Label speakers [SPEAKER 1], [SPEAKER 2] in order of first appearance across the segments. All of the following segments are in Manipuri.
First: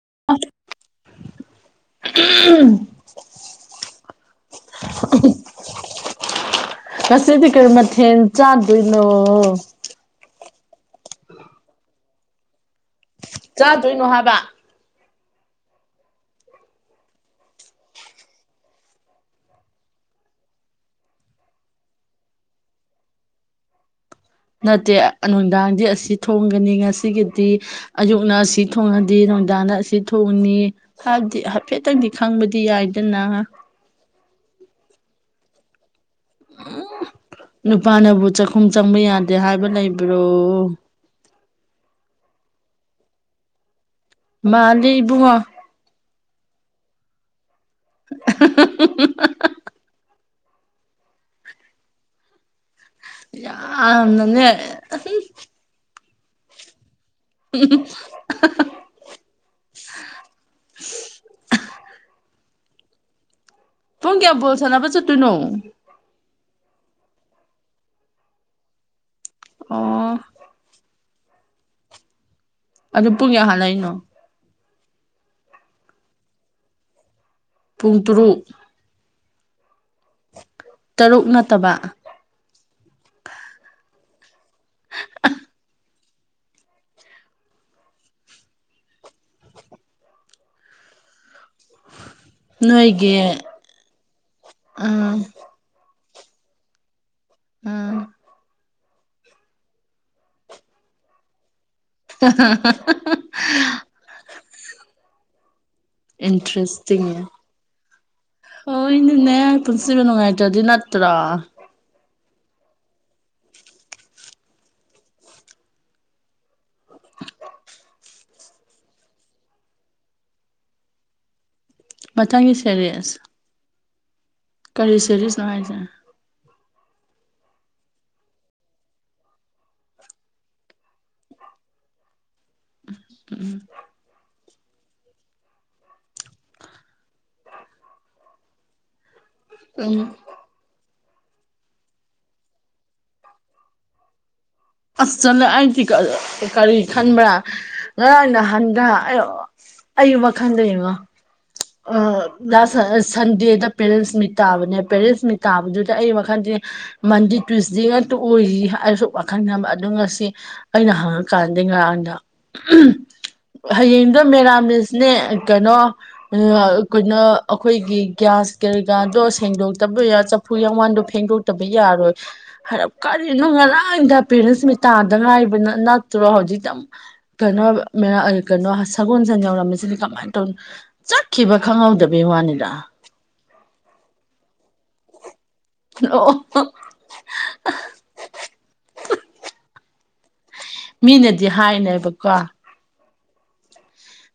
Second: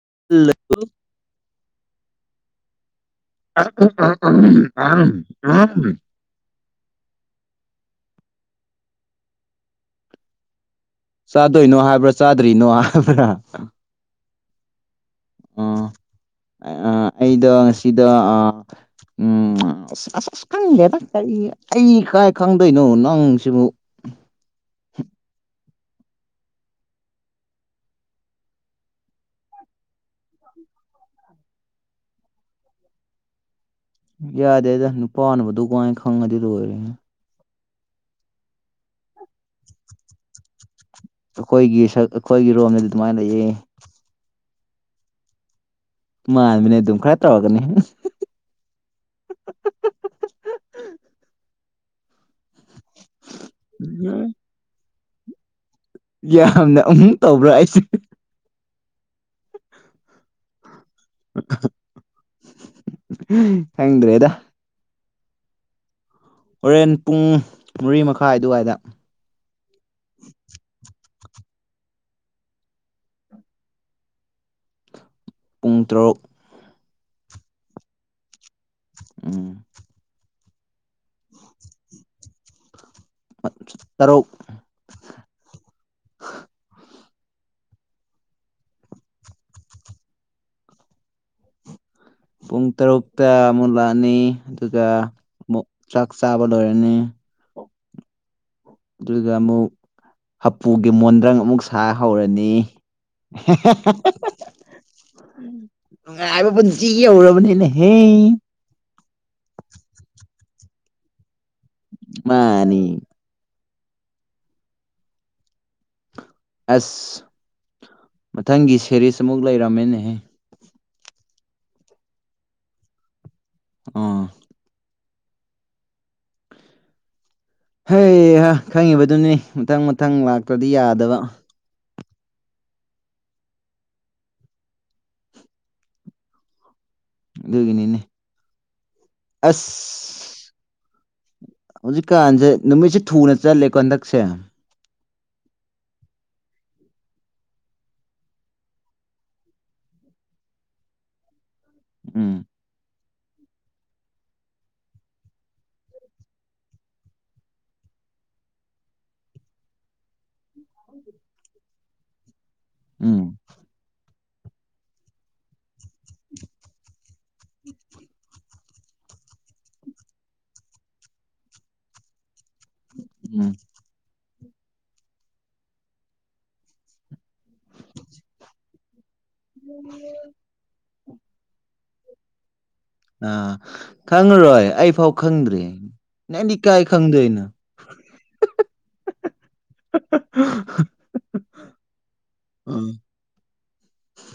[SPEAKER 1] ꯎ
[SPEAKER 2] ꯑ ꯑꯝ
[SPEAKER 1] ꯉꯁꯤꯗꯤ ꯀꯔꯤ ꯃꯊꯦꯜ ꯆꯥꯗꯣꯏꯅꯣ
[SPEAKER 2] ꯆꯥꯗꯣꯏꯅꯣ ꯍꯥꯏꯕ꯭ꯔꯥ ꯆꯥꯗ꯭ꯔꯤꯅꯣ ꯍꯥꯏ
[SPEAKER 1] ꯆꯥꯗꯣꯏꯅꯣ ꯍꯥꯏꯕ
[SPEAKER 2] ꯑ ꯑꯩꯗꯣ ꯉꯁꯤꯗꯣ ꯎꯝ ꯑꯁ ꯑꯁ ꯑꯁ ꯈꯪꯗꯦꯗ ꯀꯔꯤ ꯑꯩ ꯀꯥꯏ ꯈꯪꯗꯣꯏꯅꯣ ꯅꯪꯁꯤꯕꯨ
[SPEAKER 1] ꯅꯠꯇꯦ ꯅꯨꯡꯗꯥꯡꯗꯤ ꯑꯁꯤ ꯊꯣꯡꯒꯅꯤ ꯉꯁꯤꯒꯤꯗꯤ ꯑꯌꯨꯛꯅ ꯑꯁꯤ ꯊꯣꯡꯉꯗꯤ ꯅꯨꯡꯗꯥꯡꯅ ꯑꯁꯤ ꯊꯣꯡꯅꯤ ꯍꯥꯏꯕꯗꯤ ꯍꯥꯏꯐꯦꯠꯇꯪꯗꯤ ꯈꯪꯕꯗꯤ ꯌꯥꯏꯗꯅ
[SPEAKER 2] ꯌꯥꯗꯦꯗ ꯅꯨꯄꯥꯅꯕꯗꯨ ꯑꯗꯨ ꯀꯥꯏꯅ ꯈꯪꯉꯗꯤ ꯂꯣꯏꯔꯦ
[SPEAKER 1] ꯅꯨꯄꯥꯅꯕꯨ ꯆꯥꯛꯈꯨꯝ ꯆꯪꯕ ꯌꯥꯗꯦ ꯍꯥꯏꯕ ꯂꯩꯕ꯭ꯔꯣ
[SPEAKER 2] ꯑꯩꯈꯣꯏꯒꯤ ꯁꯛ ꯑꯩꯈꯣꯏꯒꯤ ꯔꯣꯝꯗꯗꯤ ꯑꯗꯨꯃꯥꯏꯅ ꯂꯩꯌꯦ
[SPEAKER 1] ꯃꯥꯟꯗꯦ ꯏꯕꯨꯉꯣ
[SPEAKER 2] ꯃꯥꯟꯕꯅꯦ ꯑꯗꯨꯝ ꯈꯔ ꯇꯧꯔꯛꯀꯥꯅꯤ
[SPEAKER 1] ꯗ ꯌꯝꯅꯥꯅꯦ
[SPEAKER 2] ꯌꯥꯝꯅ ꯎꯝ
[SPEAKER 1] ꯎꯝ
[SPEAKER 2] ꯍꯝ
[SPEAKER 1] ꯄꯨꯡ ꯀꯌꯥꯗ ꯕꯜꯂ ꯁꯥꯅꯕꯥ ꯆꯠꯇꯣꯏꯅꯣ
[SPEAKER 2] ꯍꯣꯔꯦꯟ ꯄꯨꯡ ꯃꯔꯤ ꯃꯈꯥꯏ ꯑꯗꯨꯋꯥꯏꯗ
[SPEAKER 1] ꯑꯣ ꯑꯗꯨ ꯄꯨꯡ ꯀꯌꯥ ꯁꯟꯅꯥꯗꯣꯏꯅꯣ
[SPEAKER 2] ꯄꯨꯡ ꯇꯔꯨꯛ
[SPEAKER 1] ꯄꯨꯡ ꯇꯔꯨꯛ
[SPEAKER 2] ꯎꯝ
[SPEAKER 1] ꯇꯔꯨꯛ ꯅꯠꯇꯕ
[SPEAKER 2] ꯇꯔꯣ
[SPEAKER 1] [unintelligible] [inaudible]
[SPEAKER 2] [unintelligible] [inaudible] ꯄꯨꯡ
[SPEAKER 1] ꯅꯣꯏꯒꯤ
[SPEAKER 2] ꯇꯔꯨꯛꯇ ꯑꯃꯨꯛ ꯂꯥꯛꯑꯅꯤ ꯑꯗꯨꯒ
[SPEAKER 1] ꯑꯥ
[SPEAKER 2] ꯑꯃꯨꯛ ꯆ꯭ꯔꯛ ꯆꯥꯕ ꯂꯣꯏꯔꯅꯤ
[SPEAKER 1] ꯑ [unintelligible] [inaudible]
[SPEAKER 2] ꯑꯗꯨꯗ ꯑꯃꯨꯛ ꯍꯥꯄꯨꯒꯤ ꯃꯣꯟꯗ꯭ꯔꯪ ꯑꯃꯨꯛ ꯁꯥ ꯍꯧꯔꯅꯤ ꯅꯨꯡꯉꯥꯏꯕ ꯄꯨꯟꯁꯤ
[SPEAKER 1] ꯏꯟꯔꯦꯁ
[SPEAKER 2] ꯌꯧꯔꯕꯅꯤꯅꯦꯍꯦ
[SPEAKER 1] ꯅ ꯄꯨꯟꯁꯤꯕꯅꯨꯡꯉꯥꯏ ꯑꯗꯨꯗꯤ ꯅꯠꯇ꯭ꯔ
[SPEAKER 2] ꯃꯥꯅꯤ ꯑꯁ ꯃꯊꯪꯒꯤ ꯁꯦꯔꯤꯁ ꯑꯃꯨꯛ ꯂꯩꯔꯝꯃꯦꯅꯦꯍꯦ
[SPEAKER 1] ꯃꯊꯪꯒꯤ ꯁꯦꯔꯁ
[SPEAKER 2] ꯑꯥ [unintelligible] [inaudible]
[SPEAKER 1] ꯁꯔꯤ ꯁꯔꯤꯁ ꯅꯨꯡꯉꯥꯏꯁꯦ
[SPEAKER 2] ꯍ ꯈꯪꯉꯤꯕꯗꯨꯅꯤ ꯃꯊꯪ ꯃꯊꯪ ꯂꯥꯛꯇ꯭ꯔꯗꯤ ꯌꯥꯗꯕ
[SPEAKER 1] ꯎꯝ [unintelligible] [inaudible]
[SPEAKER 2] ꯑꯗꯨꯒꯤꯅꯤꯅꯤ
[SPEAKER 1] ꯎꯝ
[SPEAKER 2] ꯑꯁ ꯍꯧꯖꯤꯛꯀꯥꯟꯁꯦ ꯅꯨꯃꯤꯠꯁꯦ ꯊꯨꯅ ꯆꯠꯂꯦꯀꯣ ꯍꯟꯗꯛꯁꯦ
[SPEAKER 1] ꯑꯁ ꯆꯠꯂꯦ ꯑꯩꯗꯤ ꯀꯔꯤ ꯈꯟꯕ꯭ꯔꯥ ꯉꯔꯥꯡ ꯅꯍꯥꯟꯒ꯭ꯔ ꯑꯌꯨ ꯋꯥ ꯈꯪꯗ ꯑꯃ ꯑ
[SPEAKER 2] ꯎꯝ
[SPEAKER 1] ꯂ [inaudible] ꯁꯟꯗꯦꯗ ꯄꯦꯔꯦꯟꯁ ꯃꯤꯠ ꯇꯥꯕꯅꯦ ꯄꯦꯔꯦꯟꯁ ꯃꯤꯠ ꯇꯥꯕꯗꯨꯗ ꯑꯩ ꯋꯥꯈꯟꯗꯤ ꯃꯟꯗꯦ ꯇ꯭ꯋꯏꯁꯗꯦꯒ ꯑꯣꯏ [unintelligible] [inaudible] ꯈꯪꯅꯕ ꯑꯗꯨ ꯉꯁꯤ ꯑꯩꯅ ꯍꯪꯉꯀꯥꯟꯗ ꯉꯔꯥꯡꯗ
[SPEAKER 2] ꯎꯝ
[SPEAKER 1] ꯍꯌꯦꯡ ꯑꯗ ꯃꯦꯔꯥꯃꯤꯁꯅꯦ ꯀꯩꯅꯣ ꯀꯩꯅꯣ ꯑꯩꯈꯣꯏꯒꯤ ꯒ꯭ꯌꯥꯁ ꯀꯔꯤ ꯀꯥ ꯑꯣ ꯁꯦꯡꯗꯣꯛꯇꯕ ꯌꯥ ꯆꯐꯨ ꯌꯥꯡꯋꯥꯟꯗꯣ ꯐꯦꯡꯗꯣꯛꯇꯕ ꯌꯥꯔꯣꯏ ꯐꯔꯞ ꯀꯔꯤꯅꯣ
[SPEAKER 2] ꯎꯝ
[SPEAKER 1] ꯉꯔꯥꯡꯊ ꯄꯦꯔꯦꯟꯁ ꯃꯤ ꯇꯥꯗ ꯉꯥꯏꯕꯅ ꯅꯠꯇ꯭ꯔꯣ ꯍꯧꯖꯤꯛꯇꯝ ꯀꯩꯅꯣ ꯀꯩꯅꯣ ꯁꯒꯣꯜ ꯁꯟ ꯌꯥꯧꯔꯝꯃꯤꯁꯤꯗꯤ ꯀꯃꯥꯏꯅ ꯇꯧ ꯆꯠꯈꯤꯕ ꯈꯪꯍꯧꯗꯕꯩ ꯋꯥꯅꯤꯗ
[SPEAKER 2] ꯑꯥ ꯈꯪꯉꯔꯣꯏ ꯑꯩ ꯐꯥꯎ ꯈꯪꯗ꯭ꯔꯤ
[SPEAKER 1] ꯑꯣ
[SPEAKER 2] ꯅꯗꯤ ꯀꯥꯏ ꯈꯪꯗꯏꯅ
[SPEAKER 1] ꯃꯤꯅꯗꯤ ꯍꯥꯏꯅꯦꯕꯀꯣ
[SPEAKER 2] ꯑꯥ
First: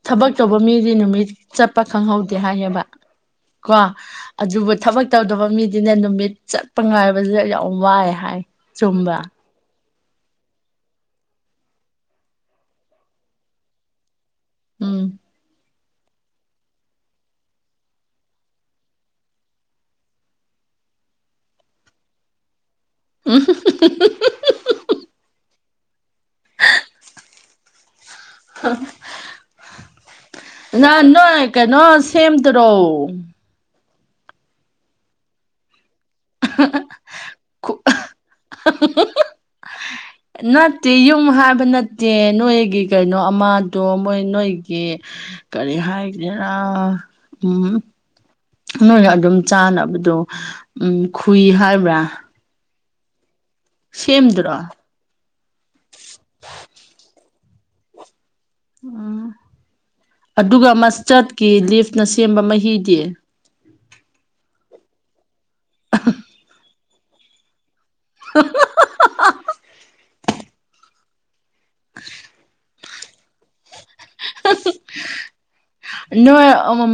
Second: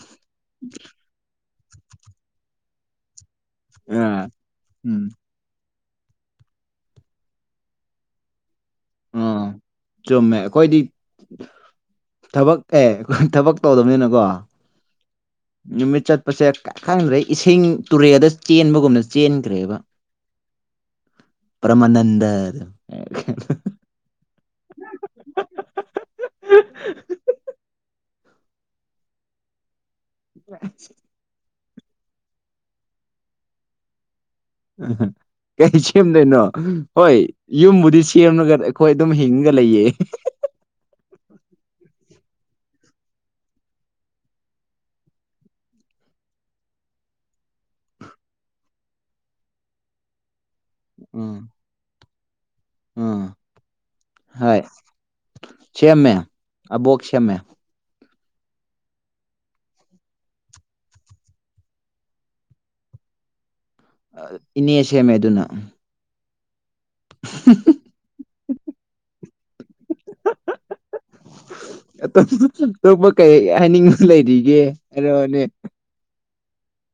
[SPEAKER 1] ꯊꯕꯛ ꯇꯧꯕ ꯃꯤꯗꯤ ꯅꯨꯃꯤꯠ ꯆꯠꯄ ꯈꯪꯍꯧꯗꯦ ꯍꯥꯏꯌꯦꯕ ꯀꯣ ꯑꯗꯨꯕꯨ ꯊꯕꯛ ꯇꯧꯗꯕ ꯃꯤ ꯑꯗꯨꯅ ꯅꯨꯃꯤꯠ ꯆꯠꯄ ꯉꯥꯏꯕꯁ ꯌꯥꯝ ꯋꯥꯏ ꯍꯥꯏ ꯆꯨꯝꯕ
[SPEAKER 2] ꯑꯥ ꯆꯨꯝꯃꯦ ꯑꯩꯈꯣꯏꯗꯤ ꯊꯕꯛ ꯑꯦ ꯊꯕꯛ ꯇꯧꯗꯕꯅꯤꯅꯀꯣ
[SPEAKER 1] ꯎꯝ
[SPEAKER 2] ꯅꯨꯃꯤꯠ ꯆꯠꯄꯁꯦ ꯈꯪꯗ꯭ꯔꯦ ꯏꯁꯤꯡ ꯇꯨꯔꯦꯜꯗ ꯆꯦꯟꯕꯒꯨꯝꯅ ꯆꯦꯟꯈ꯭ꯔꯦꯕ
[SPEAKER 1] [unintelligible] [inaudible]
[SPEAKER 2] ꯄꯃꯅꯟꯗ
[SPEAKER 1] [unintelligible] [inaudible]
[SPEAKER 2] [inaudible] [unintelligible]
[SPEAKER 1] [inaudible] ꯉꯅꯣ ꯀꯩꯅꯩꯅꯣ ꯁꯃꯇ ꯔꯣ
[SPEAKER 2] ꯀꯩ ꯁꯦꯝꯗꯣꯏꯅꯣ ꯍꯣꯏ ꯌꯨꯝꯕꯨꯗꯤ ꯁꯦꯝꯂꯒ ꯑꯩꯈꯣꯏ ꯑꯗꯨꯝ ꯍꯤꯡꯉ ꯒ ꯂꯩꯌꯦ
[SPEAKER 1] ꯅꯠꯇꯦ ꯌꯨꯝ ꯍꯥꯏꯕ ꯅꯠꯇꯦ ꯅꯣꯏꯒꯤ ꯀꯩꯅꯣ ꯑꯃꯗꯣ ꯃꯣꯏ ꯅꯣꯏꯒꯤ ꯀꯔꯤ ꯍꯥꯏꯒꯦꯔꯥ ꯎꯝ ꯅꯣꯏꯅ ꯑꯗꯨꯝ ꯆꯥꯅꯕꯗꯣ ꯎꯝ ꯈꯨꯏ ꯍꯥꯏꯕ꯭ꯔꯥ
[SPEAKER 2] ꯎꯝ
[SPEAKER 1] ꯁꯦꯝꯗ꯭ꯔꯣ
[SPEAKER 2] ꯍꯥꯏ ꯁꯦꯝꯃꯦ ꯑꯕꯣꯛꯣꯛꯁꯃꯦ
[SPEAKER 1] ꯑꯥ ꯑꯗꯨꯒ ꯃꯁꯇꯔꯠꯀꯤ ꯂꯤꯐꯅ ꯁꯦꯝꯕ ꯃꯍꯤꯗꯤ
[SPEAKER 2] ꯏꯅꯦ ꯁꯦꯝꯦꯃꯦ ꯑꯗꯨꯅ [unintelligible]
[SPEAKER 1] [unintelligible]
[SPEAKER 2] ꯑꯞꯇꯞꯄ ꯀꯩ ꯍꯥꯏꯅꯤꯡꯕꯁꯨ ꯂꯩꯔꯤꯒꯦ ꯍꯥꯏꯣꯅꯦ
[SPEAKER 1] ꯏꯣ ꯎꯝ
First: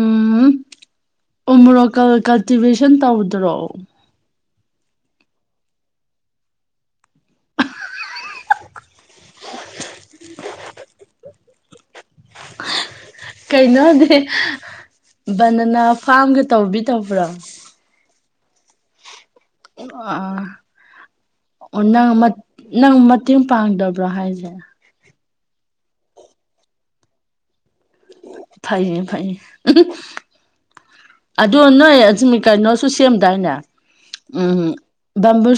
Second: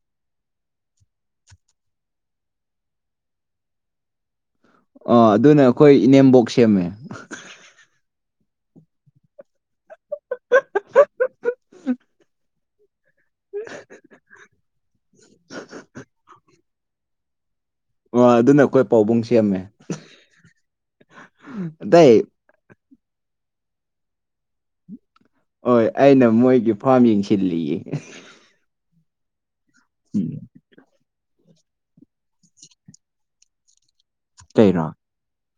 [SPEAKER 1] ꯎꯃ꯭ꯔꯣꯀꯜ ꯀꯜꯇꯤꯚꯦꯁꯟ ꯇꯧꯗ꯭ꯔꯣ
[SPEAKER 2] ꯑ ꯑꯗꯨꯅ ꯑꯩꯈꯣꯏ ꯏꯅꯦꯝꯕꯣꯛ ꯁꯦꯝꯃꯦ
[SPEAKER 1] ꯀꯩꯅꯣꯗꯤ ꯕꯅꯅꯥ ꯐꯥꯝꯒ ꯇꯧꯕꯤ ꯇꯧꯕ꯭ꯔꯥ
[SPEAKER 2] ꯑ ꯑꯗꯨꯅ ꯑꯩꯈꯣꯏ ꯄꯥꯎꯕꯨꯡꯁꯦ
[SPEAKER 1] ꯑ ꯑꯣꯟꯅꯪ
[SPEAKER 2] ꯑꯇꯩ
[SPEAKER 1] ꯃ ꯅꯪ ꯃꯇꯦꯡ ꯄꯥꯡꯗꯕ꯭ꯔꯣ ꯍꯥꯏꯁꯦ
[SPEAKER 2] ꯍꯣꯏ ꯑꯩꯅ ꯃꯣꯏꯒꯤ ꯐꯥꯝ ꯌꯦꯡꯁꯤꯜꯂꯤꯌꯦ
[SPEAKER 1] ꯐꯥꯏꯌꯦ ꯐꯥꯏꯌꯦ ꯑꯗꯨ ꯅꯣꯏ ꯑꯃꯤ ꯀꯩꯅꯣꯁꯨ ꯁꯦꯝꯗꯥꯏꯅꯦ ꯎꯝ
[SPEAKER 2] ꯀꯩꯔꯣ
[SPEAKER 1] ꯕꯝꯕꯨ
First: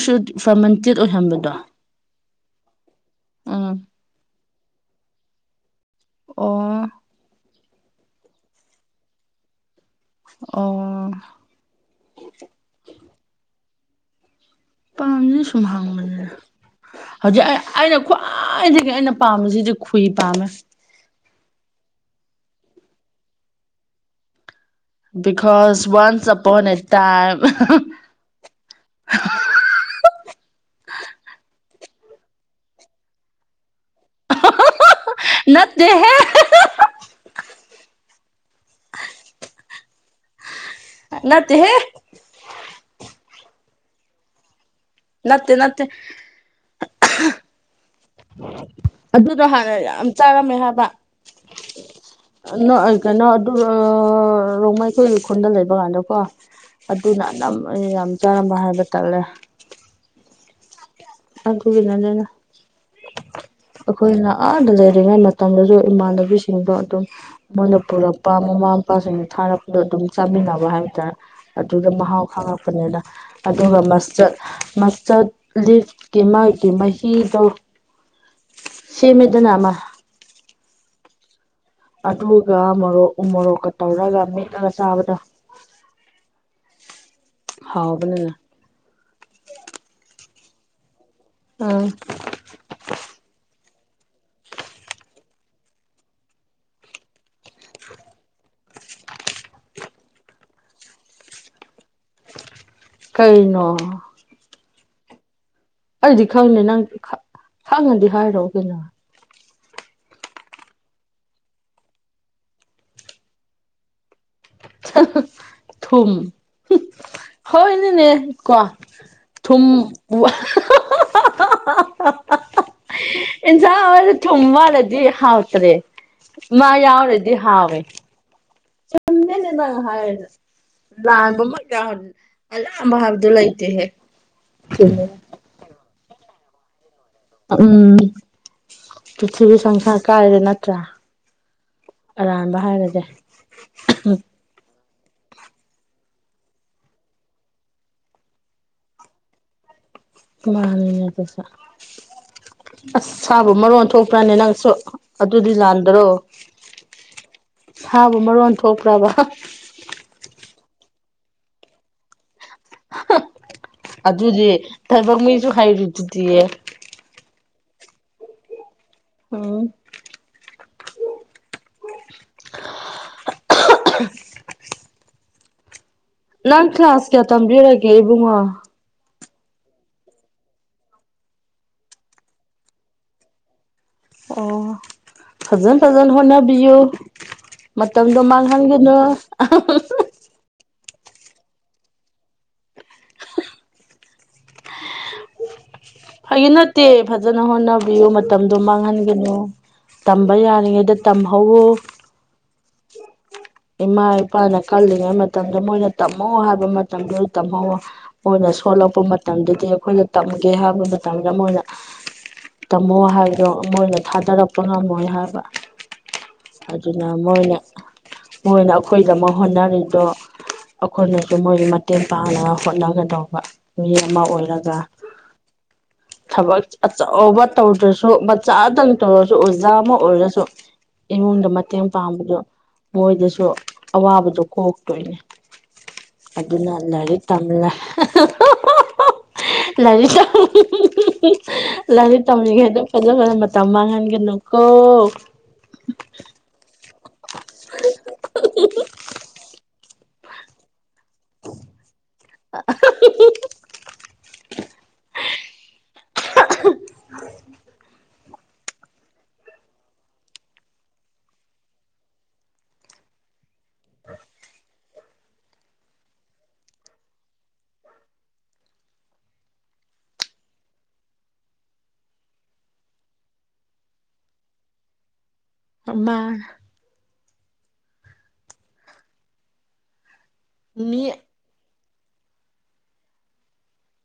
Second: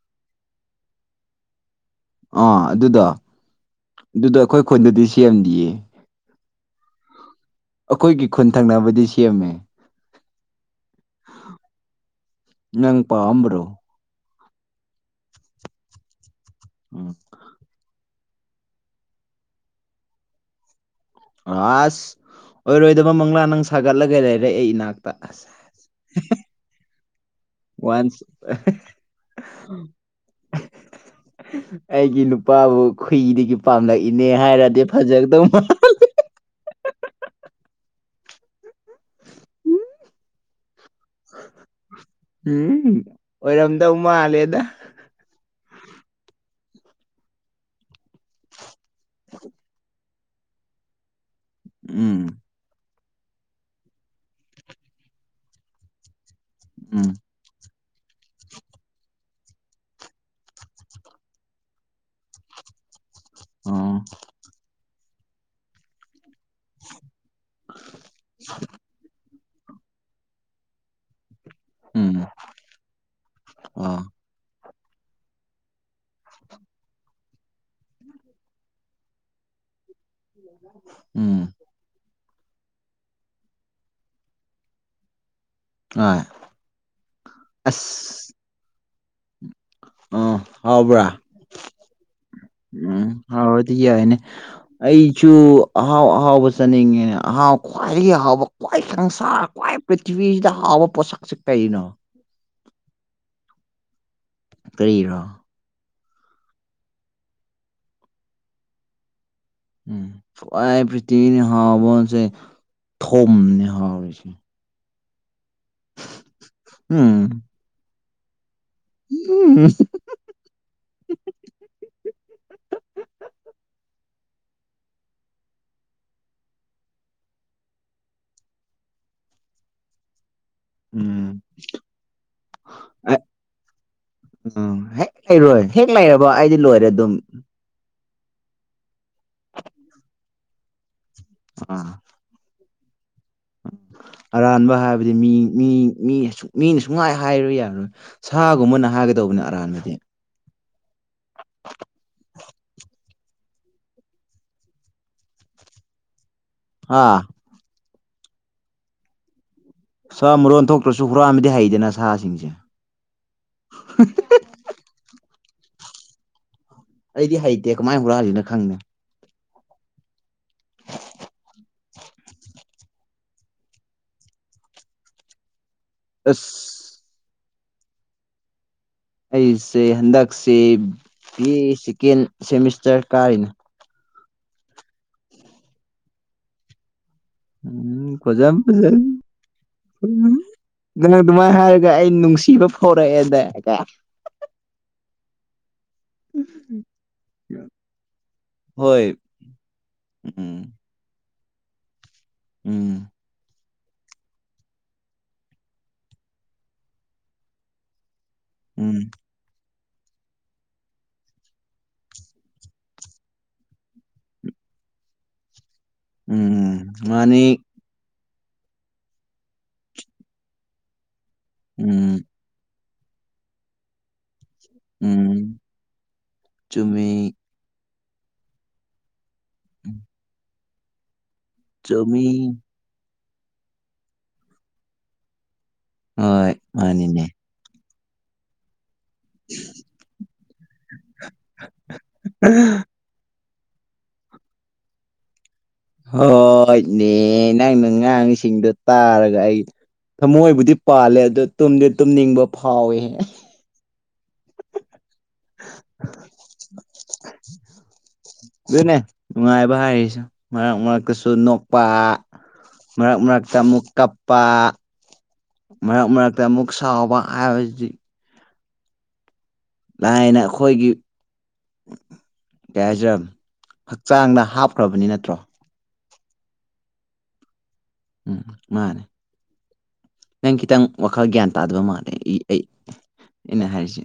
[SPEAKER 1] ꯐꯃꯟꯆꯤꯠ ꯑꯣꯏꯍꯟꯕꯗꯣ
[SPEAKER 2] ꯑ ꯑꯗꯨꯗ
[SPEAKER 1] ꯑꯝ
[SPEAKER 2] ꯑꯗꯨꯗ ꯑꯩꯈꯣꯏ ꯈꯨꯟꯗꯗꯤ ꯁꯦꯝꯂꯤꯌꯦ
[SPEAKER 1] ꯑꯣ
[SPEAKER 2] ꯑꯩꯈꯣꯏꯒꯤ ꯈꯨꯟ ꯊꯪꯅꯕꯗꯤ ꯁꯦꯝꯃꯦ
[SPEAKER 1] ꯑꯣ
[SPEAKER 2] ꯅꯪ ꯄꯥꯝꯕ꯭ꯔꯣ
[SPEAKER 1] ꯄꯥꯝꯁꯤ ꯁꯨꯝ ꯍꯥꯡꯕꯁ
[SPEAKER 2] ꯎꯝ
[SPEAKER 1] ꯍꯧꯖꯤꯛ ꯑꯩꯅ ꯈ꯭ꯋꯥꯏꯗꯒꯤ ꯑꯩꯅ ꯄꯥꯝꯕꯁꯤꯗꯤ ꯈꯨꯏ ꯄꯥꯝꯃꯦ
[SPEAKER 2] ꯑꯁ ꯑꯣꯏꯔꯣꯏꯗꯕ ꯃꯪꯂꯥ ꯅꯪ ꯁꯥꯒꯠꯂꯒ ꯂꯩꯔꯦ ꯑꯩ ꯏꯅꯥꯛꯇ ꯑꯁ
[SPEAKER 1] ꯀꯣꯁ ꯋꯥꯟꯁ ꯑꯄꯟ ꯑꯦ ꯇꯥꯏ
[SPEAKER 2] ꯋꯥꯟꯁ ꯑꯩꯒꯤ ꯅꯨꯄꯥꯕꯨ ꯈꯨꯍꯤꯗꯒꯤ ꯄꯥꯝꯂꯛ ꯏꯅꯦ ꯍꯥꯏꯔꯗꯤ ꯐꯖꯒꯗꯧ ꯃꯥ
[SPEAKER 1] ꯅꯠꯇꯦꯍꯦ ꯅꯠꯇꯦꯍꯦ
[SPEAKER 2] ꯎꯝ ꯑꯣꯏꯔꯝꯗꯧ ꯃꯥꯜꯂꯦꯗ
[SPEAKER 1] ꯅꯠꯇꯦ ꯅꯠꯇꯦ ꯑꯗꯨꯗꯣ ꯍꯥꯟꯅ ꯌꯥꯝ ꯆꯥꯔꯝꯃꯦ ꯍꯥꯏꯕ
[SPEAKER 2] ꯎꯝ
[SPEAKER 1] ꯀꯩꯅꯣ ꯑꯗꯨ ꯔꯣꯡꯃꯥꯏꯈꯣꯏ ꯈꯨꯨꯟꯗ ꯂꯩꯕ ꯀꯥꯟꯗꯀꯣ
[SPEAKER 2] ꯎꯝ
[SPEAKER 1] ꯑꯗꯨꯅ ꯅꯝ ꯑꯩ ꯌꯥꯝ ꯆꯥꯔꯝꯕ ꯍꯥꯏꯕ ꯇꯥꯜꯂꯦ ꯑꯨ ꯀꯅꯗꯅ
[SPEAKER 2] ꯑꯣ
[SPEAKER 1] ꯑꯩꯈꯣꯏꯅ ꯑꯗ ꯂꯩ ꯑꯣꯏꯔꯤꯉꯩ ꯃꯇꯝꯗꯁꯨ ꯏꯃꯥꯟꯅꯕꯤꯁꯤꯡꯗꯣ ꯑꯗꯨꯝ ꯃꯉꯅ ꯄꯨꯔꯛꯄ ꯃꯃꯥ ꯃꯄꯥꯁꯤꯡꯅ ꯊꯥꯔꯛꯄ ꯑꯗꯣ ꯑꯗꯨꯝ ꯆꯥꯃꯤꯟꯅꯕ ꯍꯥꯏꯕ ꯇꯔꯦ ꯑꯗꯨꯒꯗ ꯃꯍꯥꯎ
[SPEAKER 2] ꯎꯝ
[SPEAKER 1] ꯈꯥꯡꯉꯛꯄꯅꯤꯅ ꯑꯗꯨꯒ
[SPEAKER 2] ꯑ
[SPEAKER 1] ꯃꯁꯆꯠ ꯃꯁꯆꯠ ꯂꯤꯛ ꯀ ꯃꯥꯒꯤ ꯃꯍꯤꯗꯣ ꯁꯦꯝꯃꯦꯗꯅ ꯑꯃ
[SPEAKER 2] ꯎꯝ
[SPEAKER 1] ꯑꯗꯨꯒ ꯃꯣꯔꯣꯛ ꯎ ꯃꯣꯔꯣꯛꯀ ꯇꯧꯔꯒ ꯃꯦꯠꯂꯒ ꯆꯥꯕꯗ
[SPEAKER 2] ꯑ
[SPEAKER 1] ꯍꯥꯎꯕꯅꯤꯅ
[SPEAKER 2] ꯑꯁ ꯑꯥ ꯍꯥꯎꯕ꯭ꯔꯥ
[SPEAKER 1] ꯑꯥ
[SPEAKER 2] ꯎꯝ ꯍꯥꯎꯔꯗꯤ ꯌꯥꯏꯅꯦ ꯑꯩꯁꯨ ꯑꯍꯥꯎ ꯑꯍꯥꯎꯕ ꯆꯠꯅꯤꯡꯉꯦꯅꯦ ꯑꯍꯥꯎ ꯈ꯭ꯋꯥꯏꯗꯒꯤ ꯑꯍꯥꯎꯕ ꯈ꯭ꯋꯥꯏ ꯁꯪꯁꯥ ꯈ꯭ꯋꯥꯏ ꯄ꯭ꯔꯤꯊꯤꯕꯤꯁꯤꯗ ꯍꯥꯎꯕ ꯄꯣꯠꯁꯛꯁꯤꯦ ꯀꯩꯅꯣ
[SPEAKER 1] ꯀꯩꯅꯣ
[SPEAKER 2] ꯀꯔꯤꯔꯥ
[SPEAKER 1] ꯑꯩꯗꯤ ꯈꯪꯗꯦ ꯅꯪ ꯈꯪꯉꯥꯗꯤ ꯍꯥꯏꯔꯛꯑꯣ ꯀꯩꯅꯣ
[SPEAKER 2] ꯎꯝ ꯈꯋ꯭ꯥꯏ ꯄꯔꯤꯊꯤꯕꯤꯗ ꯍꯥꯎꯕꯥꯁꯦ ꯊꯨꯝꯅꯦ ꯍꯥꯎꯔꯤꯁꯦ
[SPEAKER 1] ꯊꯨꯝ
[SPEAKER 2] ꯎꯝ
[SPEAKER 1] ꯍꯣꯏꯅꯦ ꯀꯣ ꯊꯨꯝ
[SPEAKER 2] ꯎꯝ
[SPEAKER 1] ꯏꯟꯁꯥꯡ ꯍꯥꯎꯍꯜꯂꯤꯁꯦ ꯊꯨꯝ ꯋꯥꯠꯂꯗꯤ ꯍꯥꯎꯇ꯭ꯔꯦ ꯃꯥ ꯌꯥꯎꯔꯗꯤ ꯍꯥꯎꯋꯦ ꯆꯨꯝꯃꯦꯅꯦ ꯅꯪꯅ ꯍꯥꯏꯁꯦ
[SPEAKER 2] ꯎꯝ
[SPEAKER 1] ꯂꯥꯟꯕ ꯃꯛ ꯑꯔꯥꯟꯕ ꯍꯥꯏꯕꯗꯨ ꯂꯩꯇꯦꯍꯦ
[SPEAKER 2] ꯎꯝ ꯍꯦꯛ
[SPEAKER 1] ꯆꯨꯝꯃꯤꯅꯦ
[SPEAKER 2] ꯂꯩꯔꯣꯏ ꯍꯦꯛ ꯂꯩꯔꯕ ꯑꯩꯗꯤ ꯂꯣꯏꯔꯦ ꯑꯗꯨꯝ
[SPEAKER 1] ꯎꯝ ꯄ꯭ꯔꯤꯊꯤꯕꯤ ꯁꯪꯁꯥꯔ ꯀꯥꯏꯔꯦ ꯅꯠꯇ꯭ꯔꯥ
[SPEAKER 2] ꯑꯥ
[SPEAKER 1] ꯑꯔꯥꯟꯕ ꯍꯥꯏꯔꯒꯦ
[SPEAKER 2] ꯑꯔꯥꯟꯕ ꯍꯥꯏꯕ ꯍꯥꯏꯕꯗꯤ ꯃꯤ ꯃꯤꯅ ꯁꯨꯡꯍꯥꯏ ꯍꯥꯏꯕ ꯌꯥꯔꯣꯏ ꯁꯥꯒꯨꯝꯕꯅ ꯍꯥꯏꯒꯗꯧꯕꯅꯤ ꯑꯔꯥꯟꯕꯗꯤ
[SPEAKER 1] ꯃꯥꯅꯤꯅꯦ ꯑꯗꯨꯁꯨ ꯑꯁ ꯁꯥꯕ ꯃꯔꯣꯟ ꯊꯣꯛꯄ꯭ꯔꯥꯅꯦ ꯅꯪꯁꯨ ꯑꯗꯨꯗꯤ ꯂꯥꯟꯗ꯭ꯔꯣ
[SPEAKER 2] ꯍꯥ
[SPEAKER 1] ꯁꯥꯕ ꯃꯔꯣꯟ ꯊꯣꯛꯄ꯭ꯔꯕ
[SPEAKER 2] ꯁꯥ ꯃꯔꯣꯟ ꯊꯣꯛꯇ꯭ꯔꯁꯨ ꯍꯨꯔꯥꯟꯕꯗꯤ ꯍꯩꯗꯅ ꯁꯥꯁꯤꯡꯁꯦ
[SPEAKER 1] ꯑꯗꯨꯗꯤ ꯊꯥꯏꯕꯡ ꯃꯤꯁꯨ ꯍꯩꯔꯤꯗꯨꯗꯤ
[SPEAKER 2] ꯑꯩꯗꯤ ꯍꯩꯇꯦ ꯀꯃꯥꯏ ꯍꯨꯔꯥꯜꯂꯤꯅꯣ ꯈꯪꯗꯦ
[SPEAKER 1] ꯎꯝ [unintelligible] ꯅꯪ
[SPEAKER 2] ꯑꯁ
[SPEAKER 1] ꯀ꯭ꯂꯥꯁ ꯀꯌꯥ ꯇꯝꯕꯤꯔꯒꯦ ꯏꯕꯨꯡꯉꯣ
[SPEAKER 2] ꯑꯩꯁꯦ ꯍꯟꯗꯛꯁꯤ ꯕꯤ ꯑꯦ ꯁꯦꯀꯦꯟ ꯁꯦꯃꯤꯁꯇꯔ ꯀꯥꯔꯤꯅꯦ
[SPEAKER 1] ꯐꯖ ꯐꯖꯅ ꯍꯣꯠꯅꯕꯤꯌꯨ
[SPEAKER 2] ꯎꯝ
[SPEAKER 1] ꯃꯇꯝꯗꯣ
[SPEAKER 2] ꯐꯖ
[SPEAKER 1] ꯃꯥꯡꯍꯟꯒꯅꯨ
[SPEAKER 2] ꯐꯖꯅ ꯅꯪ ꯑꯗꯨꯃꯥꯏꯅ ꯍꯥꯏꯔꯒ ꯑꯩ ꯅꯨꯡꯁꯤꯕ ꯐꯥꯎꯔꯛꯑꯦꯗ
[SPEAKER 1] ꯑꯩꯒꯤ ꯅꯠꯇꯦ ꯐꯖꯅ ꯍꯣꯠꯅꯕꯤꯌꯨ ꯃꯇꯝꯗꯣ
[SPEAKER 2] ꯍꯣꯏ
[SPEAKER 1] ꯃꯥꯡꯍꯟꯒꯅꯨ ꯇꯝꯕ
[SPEAKER 2] ꯎꯝ
[SPEAKER 1] ꯌꯥꯔꯤꯉꯩꯗ ꯇꯝꯍꯧꯋꯣ
[SPEAKER 2] ꯎꯝ
[SPEAKER 1] ꯏꯃꯥ ꯏꯄꯥꯅ ꯀꯜꯂꯤꯉꯩ ꯃꯇꯝꯗ ꯃꯣꯏꯅ ꯇꯝꯍꯧ ꯍꯥꯏꯕ ꯃꯇꯝꯗꯨꯗ ꯇꯝꯍꯧ ꯃꯣꯏꯅ
[SPEAKER 2] ꯎꯝ
[SPEAKER 1] ꯁꯣꯜꯂꯛꯄ ꯃꯇꯝꯗꯗꯤ ꯑꯩꯈꯣꯏꯗ ꯇꯝꯒꯦ ꯍꯥꯏꯕꯗ ꯃꯇꯝꯗ ꯃꯣꯏꯅ ꯇꯝꯃꯣ ꯍꯥꯏꯕꯗꯣ ꯃꯣꯏ ꯑꯣꯏꯅ ꯊꯥꯗꯔꯛꯄ ꯉꯝꯃꯣꯏ ꯍꯥꯏꯕ
[SPEAKER 2] ꯎꯝ
[SPEAKER 1] ꯑꯗꯨꯅ
[SPEAKER 2] ꯃꯥꯅꯤ
[SPEAKER 1] ꯃꯣꯏꯅ ꯃꯣꯏꯅ ꯑꯩꯈꯣꯏꯒꯤꯗꯃꯛ ꯍꯣꯠꯅꯔꯤꯗꯣ ꯑꯩꯈꯣꯏꯅ ꯃꯣꯏꯒꯤ ꯃꯇꯦꯡ
[SPEAKER 2] ꯎꯝ
[SPEAKER 1] ꯄꯥꯡꯅꯕ ꯍꯣꯠꯅꯒꯗꯧꯕ ꯃꯤ ꯑꯃ ꯑꯣꯏꯔꯒ
[SPEAKER 2] ꯎꯝ
[SPEAKER 1] ꯊꯕꯛ
[SPEAKER 2] ꯆꯨꯝꯃꯤ
[SPEAKER 1] ꯑꯆꯧꯕ ꯇꯧꯗ꯭ꯔꯁꯨ ꯃꯆꯥꯗꯪ ꯇꯧꯔꯁꯨ ꯑꯣꯖꯥ
[SPEAKER 2] ꯎꯝ
[SPEAKER 1] ꯑꯃ ꯑꯣꯏꯔꯒꯁꯨ ꯏꯃꯨꯡꯗ ꯃꯇꯦꯡ ꯄꯥꯡꯕꯗꯨ
[SPEAKER 2] ꯆꯨꯝꯃꯤ
[SPEAKER 1] ꯃꯣꯏꯗꯁꯨ ꯑꯣ ꯑꯋꯥꯕꯗꯣ ꯀꯣꯛꯇꯣꯏꯅꯦ
[SPEAKER 2] ꯍꯣꯏ
[SPEAKER 1] ꯑꯗꯨꯅ ꯂꯥꯏꯔꯤꯛ
[SPEAKER 2] ꯃꯥꯅꯤꯅꯦ
[SPEAKER 1] ꯇꯝꯂꯦ ꯂꯩꯔꯤꯛ ꯂꯥꯏꯔꯤꯛ ꯇꯝꯅꯤꯡꯉꯩꯗ ꯐꯖ ꯐꯖꯕ ꯃꯇꯝ ꯃꯥꯡꯍꯟꯒꯅꯨꯀꯣ
[SPEAKER 2] ꯍꯣꯏꯅꯦ ꯅꯪꯅ ꯉꯥꯡꯉꯤꯁꯤꯡꯗꯣ ꯇꯥꯔꯒ ꯑꯩ ꯊꯃꯣꯏꯕꯨꯗꯤ ꯄꯥꯜꯂꯦ ꯑꯗꯨꯗꯣ ꯇꯨꯝꯗꯤ ꯇꯨꯝꯅꯤꯡꯕ ꯐꯥꯎꯋꯦꯍꯦ
[SPEAKER 1] [unintelligible]
[SPEAKER 2] ꯑꯗꯨꯅꯦ ꯅꯨꯡꯉꯥꯏꯕ ꯍꯥꯏꯔꯤꯁ ꯃꯔꯛ ꯃꯔꯛꯇꯁꯨ ꯅꯣꯛꯄꯥ ꯃꯔꯛ ꯃꯔꯛꯇ ꯑꯃꯨꯛ ꯀꯞꯄ ꯃꯔꯛ ꯃꯔꯛꯇ ꯑꯃꯨꯛ ꯁꯥꯎꯕ ꯍꯥꯏꯕꯁꯤ ꯂꯥꯏꯅ ꯑꯩꯈꯣꯏꯒꯤ ꯀꯩ ꯍꯥꯏꯁꯤꯔ ꯍꯛꯆꯥꯡꯗ ꯍꯥꯞꯈ꯭ꯔꯕꯅꯤ ꯅꯠꯇ꯭ꯔꯣ
[SPEAKER 1] ꯝ
[SPEAKER 2] ꯎꯝ ꯃꯥꯅꯦ ꯅꯪ ꯈꯤꯇꯪ
[SPEAKER 1] ꯃꯤ
[SPEAKER 2] ꯋꯥꯈꯜ ꯒ꯭ꯌꯥꯟ ꯇꯥꯗꯕ ꯃꯥꯅꯤ ꯑꯩ ꯑꯩꯅ ꯍꯥꯏꯁꯦ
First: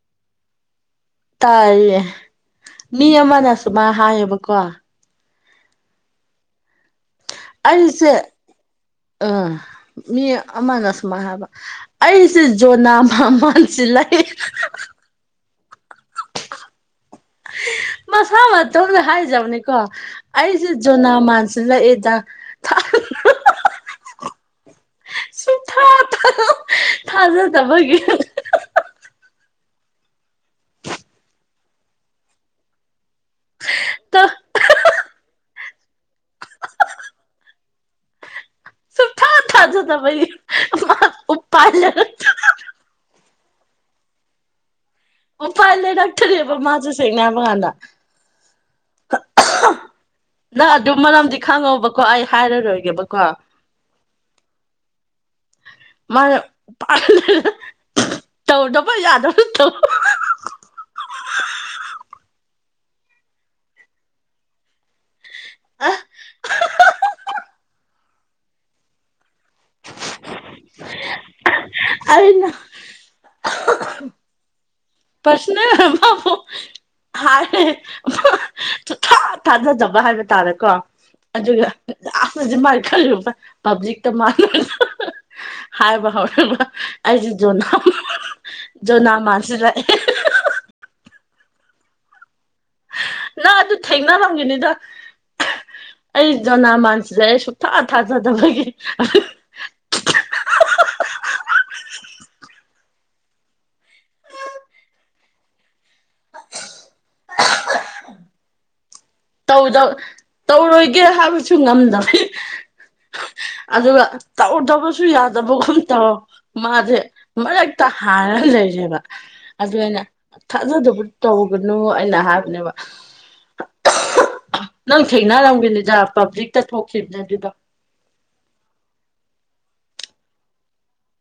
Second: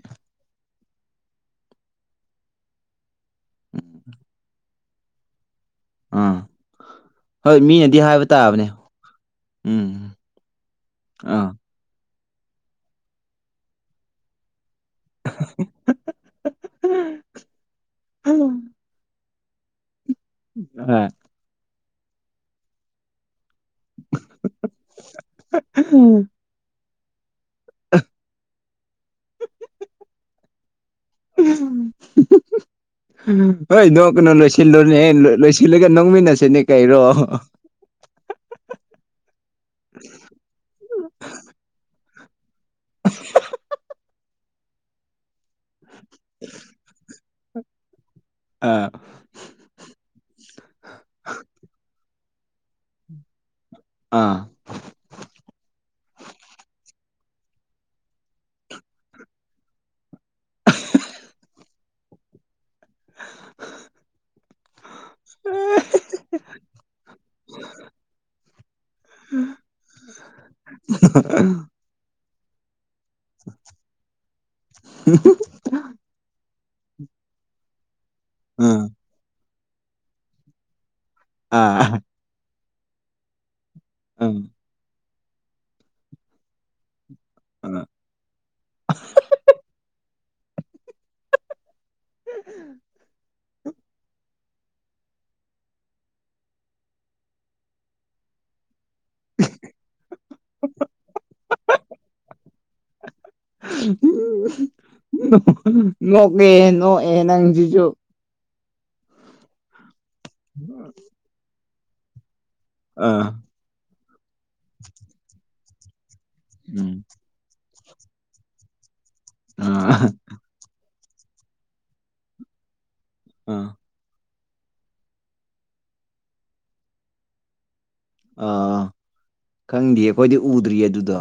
[SPEAKER 1] ꯇꯥꯏꯌꯦ ꯃꯤ ꯑꯃꯅ
[SPEAKER 2] ꯎꯝ
[SPEAKER 1] ꯁꯨꯃꯥꯏ ꯍꯥꯏꯌꯦꯕꯀꯣ
[SPEAKER 2] ꯑꯥ ꯍꯣꯏ ꯃꯤꯅꯗꯤ
[SPEAKER 1] ꯑꯩꯁꯦ
[SPEAKER 2] ꯍꯥꯏꯕ ꯇꯥꯕꯅꯦ
[SPEAKER 1] ꯎꯝ ꯃꯤ ꯑꯃꯅ ꯁꯨꯃꯥꯏꯅ
[SPEAKER 2] ꯑꯥ
[SPEAKER 1] ꯍꯥꯏꯕ ꯑꯩꯁꯦ ꯖꯣꯅꯥ ꯃꯃꯥꯟꯁꯤ ꯂꯩ
[SPEAKER 2] [unintelligible]
[SPEAKER 1] ꯃꯁꯥ ꯃꯇꯣꯗ ꯍꯥꯏꯖꯕꯅꯤꯀꯣ ꯑꯩꯁꯦ ꯖꯣꯅꯥ ꯃꯥꯟꯁꯤꯅ [unintelligible]
[SPEAKER 2] ꯎꯝ
[SPEAKER 1] ꯊꯥꯖ ꯇꯕꯒꯤ
[SPEAKER 2] ꯎ ꯍꯣꯏ ꯅꯣꯡ ꯀꯩꯅꯨ ꯂꯣꯏꯁꯤꯜꯂꯨꯅꯦ ꯂꯣꯏꯁꯤꯜꯂꯒ ꯅꯣꯡꯃꯤꯟꯅꯁꯤꯅꯦ ꯀꯔꯣ
[SPEAKER 1] ꯁꯊꯥ ꯊꯥꯖꯗ ꯄꯩ ꯃꯥ ꯎ ꯄ
[SPEAKER 2] [unintelligible]
[SPEAKER 1] ꯄ ꯄ ꯑ ꯂꯩꯥꯛꯇꯔꯦꯕ ꯃꯥꯖ ꯁꯦꯡꯅꯦ ꯃꯉꯥꯟꯗ
[SPEAKER 2] ꯑꯥ
[SPEAKER 1] ꯅ ꯑꯗꯨꯝ ꯃꯔꯝꯗꯤ ꯈꯪꯉꯕꯀꯣ ꯑꯩ ꯍꯥꯏꯔꯔꯣꯏꯒꯦꯕꯀꯣ
[SPEAKER 2] ꯑꯥ
[SPEAKER 1] ꯃꯥꯥꯏ ꯄ ꯇꯧꯗꯕ ꯌꯥꯗꯕ ꯇꯧ
[SPEAKER 2] [unintelligible]
[SPEAKER 1] [unintelligible]
[SPEAKER 2] [unintelligible] ꯑꯥ
[SPEAKER 1] ꯑ
[SPEAKER 2] [unintelligible]
[SPEAKER 1] ꯑꯩꯅ [unintelligible] ꯄꯁꯅꯦ ꯃꯥ ꯍꯥꯏ
[SPEAKER 2] ꯑꯝ
[SPEAKER 1] ꯁꯨꯊꯥ ꯊꯥꯖꯗꯕ ꯍꯥꯏꯕ ꯇꯥꯔꯦꯀꯣ ꯑꯗꯨꯒ
[SPEAKER 2] ꯑꯥ ꯑꯥ
[SPEAKER 1] ꯑꯅꯖꯤ ꯃꯥꯒꯤ ꯀꯔꯤꯒꯨꯝꯕ ꯄꯕ꯭ꯂꯤꯛꯇ ꯃꯅ ꯍꯥꯏꯕ ꯍꯧꯔꯕ ꯑꯩꯁꯦ ꯖꯣꯅꯥ
[SPEAKER 2] ꯑꯥ
[SPEAKER 1] ꯖꯣꯅꯥ ꯃꯥꯁꯤꯗꯥꯛ ꯅ ꯑꯗꯨ ꯊꯦꯡꯅꯔꯝꯒꯤꯅꯤꯗ ꯑꯩ ꯖꯣꯅꯥꯃꯥꯟꯁꯤꯗꯦ ꯑꯩ ꯁꯨꯡꯊꯥ ꯊꯥꯖꯗꯕꯒꯤ [unintelligible]
[SPEAKER 2] ꯂꯀꯦ ꯅꯣ ꯑꯦ ꯅꯪꯖꯤꯖꯨ
[SPEAKER 1] ꯇꯧꯔꯣꯏꯒꯦ ꯍꯥꯏꯕꯁꯨ ꯉꯝꯗꯕꯅꯤ
[SPEAKER 2] ꯑꯥ
[SPEAKER 1] ꯑꯗꯨꯒ ꯇꯧꯗꯕꯁꯨ ꯌꯥꯗꯕꯒꯨꯝ ꯇꯧ
[SPEAKER 2] ꯎꯝ
[SPEAKER 1] ꯃꯥꯁꯦ ꯃꯔꯛꯇ ꯍꯥꯟꯔꯒ ꯂꯩꯔꯦꯕ ꯑꯗꯨ ꯑꯥꯏꯅ
[SPEAKER 2] ꯑꯥ
[SPEAKER 1] ꯊꯥꯖꯗꯕ ꯇꯧꯒꯅꯨ ꯑꯩꯅ ꯍꯥꯏꯕꯅꯦꯕ
[SPEAKER 2] ꯑꯥ
[SPEAKER 1] ꯅꯪ ꯊꯦꯡꯅꯔꯝꯒꯦꯅꯤꯗ ꯄꯥꯕ꯭ꯂꯤꯛꯇ ꯊꯣꯛꯈꯤꯕꯅꯦ ꯑꯗꯨꯗꯣ
[SPEAKER 2] ꯑꯥ ꯈꯪꯗꯦ ꯑꯩꯈꯣꯏꯗꯤ ꯎꯗ꯭ꯔꯤꯌꯦ ꯑꯗꯨꯗꯣ